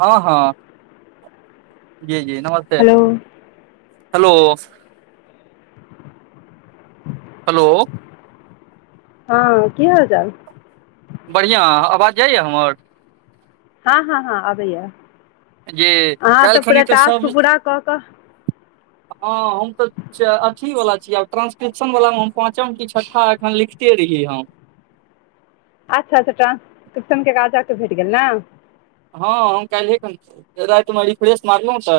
हं-हँ जी जी नमस् हेलो। हेलो हेलो हं की हाल चाल? बढ़ियां अवाज जाइया हमर? हं-हं-हं अबैया, जी अहाँ त पूरा काल्हिखनी तऽ टास्क सभ पूरा क क हँ हम त चा अथी वला छी आब ट्रांसक्रिप्शन वलामे हम पांचम कि छ्ठा एखन लिखिते रहियै हम। अच्छा-अच्छा, ट्रांसक्रिप्शनके काज अहाँके भेट गेल ने? हँ हम काल्हिएखन रातिमे रिफ्रेश मारलौं त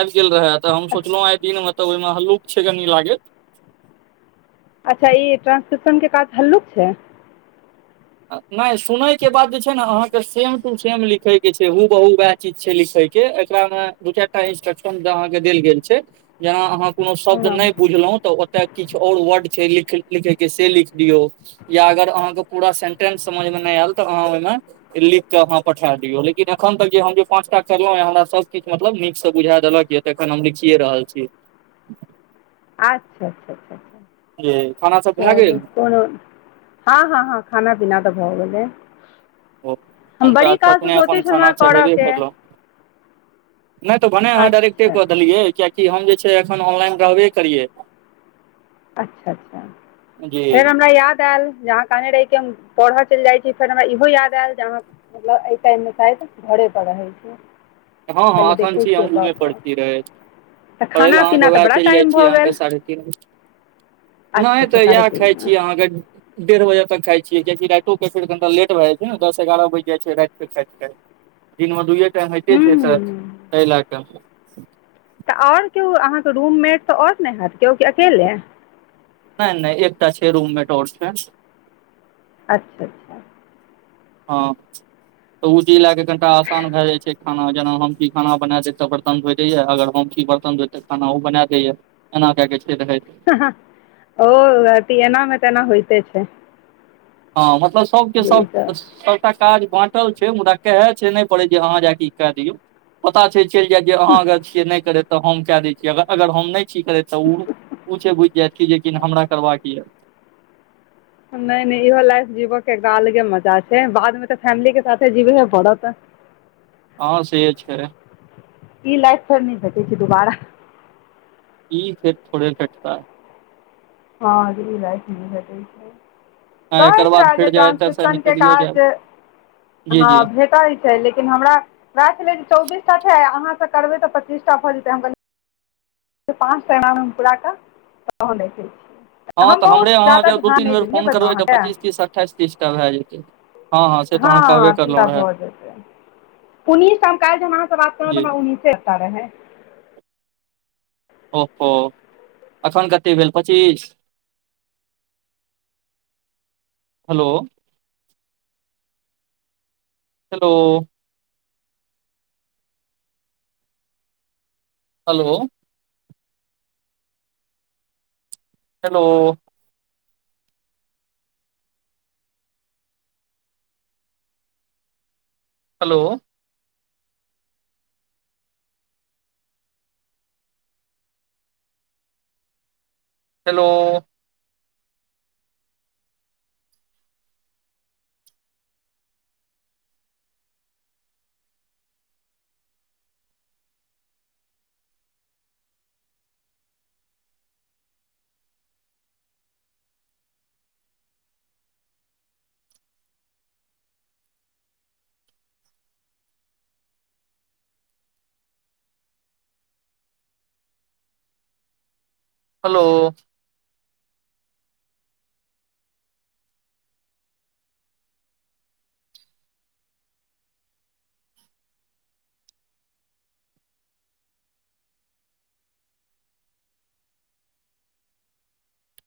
आबि गेल रहय। त हम सोचलौं आइ दिनमे त ओइमे हल्लुक छै कनी लागैत। अच्छा ई ट्रांस्क्रिप्शनके काज हल्लुक छै? न सुनैके बाद जे छै ने अहाँ सेम टू सेम लिखै के छै, हूबहू वैह चीज छै लिखैके। एकरामें दु चारि टा इंस्ट्रक्शन अहाँके देल गेल छै। जेना अहाँ कोनो शब्द हँ नै बुझलौ त ओ त किछ आओर वर्ड छै लिखै-लिखैके से लिख दियौ या अगर अहाँके पूरा फेन समझमे नै आएल त अहाँ ओइमे ई लिखके अहाँ पठा दियौ लेकिन एखन तक जे हम जे पाँचटा करलौं हें हमरा सब किछु मतलब नीक सं बुझा देलक या। एखन हम लिखिए रहल छी। आच्छा-अच्छा-छा। ये खाना सब भए चलू गेल कोनो हं- हं- हं खाना पीना त भ गेलै। ओ [inaudible] हम बड़ी तऽ काल सं एखने सोचै छलौंहे कर के नै त भने अहाँ डाायरेक्टे अच्छा अच्छा क देलियै किएकि हम जे छै एखन ऑनलाइन रहबे करियै। अच्छा -अच्छा जी फेर हमरा याद ऐल जे अहाँक कने रहि के हम पढ़ऽ चईल जाइ छी, फेर हमरा इहो याद आयल जे अहाँ मतलब एई टाइम मे शायद घरे पर रहै छी। हँ हम हँ पहिले एखन देखै छी, हम छियै कऽ रूमे पर कऽ छी रहैत तऽ पढ़ै लए खाना अहाँके पीना तऽ वएह बड़ा चइल जाइ टाइम छी, भऽ अहाँके गेल सारै अच्छा नइ अच्छा तऽ साढ़े इएह खइ तीनमे छी, अहाँके डेढ़ बजे तक खाय छियै किआकी राइतो के फेर घंटा लेट भए जाइ छै, नऽ दस, एगारह बइज जाइ छै, राइत के खाइत- खाइत। दिनमे दुए टाइम होइते छै, हूँ स अइ लए कऽ तऽ आओर केओ अहाँके रूममेट तऽ आओर नै हत केओ की अकेले नय- नय एकटा छै, रूममेट डो स मेँ अच्छा- अच्छा हँ तऽ ओ चीज लए कऽ कनिटा आसान भए जाइ छै, खाना जेना हम कि खाना बना देब तऽ बर्तन धोइ दइया, अगर हम छी - बर्तन धोइत त खाना ओ बना दै या एना क, के, छै रहेत। हँ ओ अथि एना मे त एना होइते छै। हँ मतलब सबके जे सब ई -सब सबटा काज बाँटल छै, मुदा कहै छै, नै पड़ै जे अहाँ जाक ई कए दियौ। पता छै, चइल जायत जे अहाँ अगर छियै नइ करै तऽ हम कए दै छीयैग अगर हम नइ - छि करे तऽ ऊँ ओछ बुझि जायत जेक हमरा करबाक यऽ नै - नै इहो लाइफ जीबो के एक अलगे मजा छै, बाद मे तऽ फैमिली के साथे जीबहे पड़त। हँ से छै ई लाइफ फेर नहि भेटै छै दुबारा ई फेर थोड़े भेटतै - हँ इलाइफ नइ भेटे छय। है एकर कहैत बाद रहए जे फेर जाउ एतऽ से ट्रांसक्रिप्शन के निकलियो काज जायब जी हँ जी भेटई छय लेकिन हमरा राख नै चौबीसटा छय अहाँ के करबै तऽ पच्चीसटा भऽ जेतै हम गं पाँचटा एगारहम पूराक तहन ऐते हँ तऽ हमरे अहाँ जब दू तीन बेर देलियै फोन बजलहुँ करबै तऽ अहाँके पच्चीस तीस अटठाइस तीसटा भए जेतै। हँ- हँ से तऽ अहाँ कहबे करलहुँ रहए! उन्नीसटा हम काइल जे हम आहाँ से बात केलोऊ जी तऽ उन्नीसेटा रहेै। ओ, हो, एखन कतेक भेल पचीस hello hello hello hello hello hello hello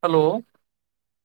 hello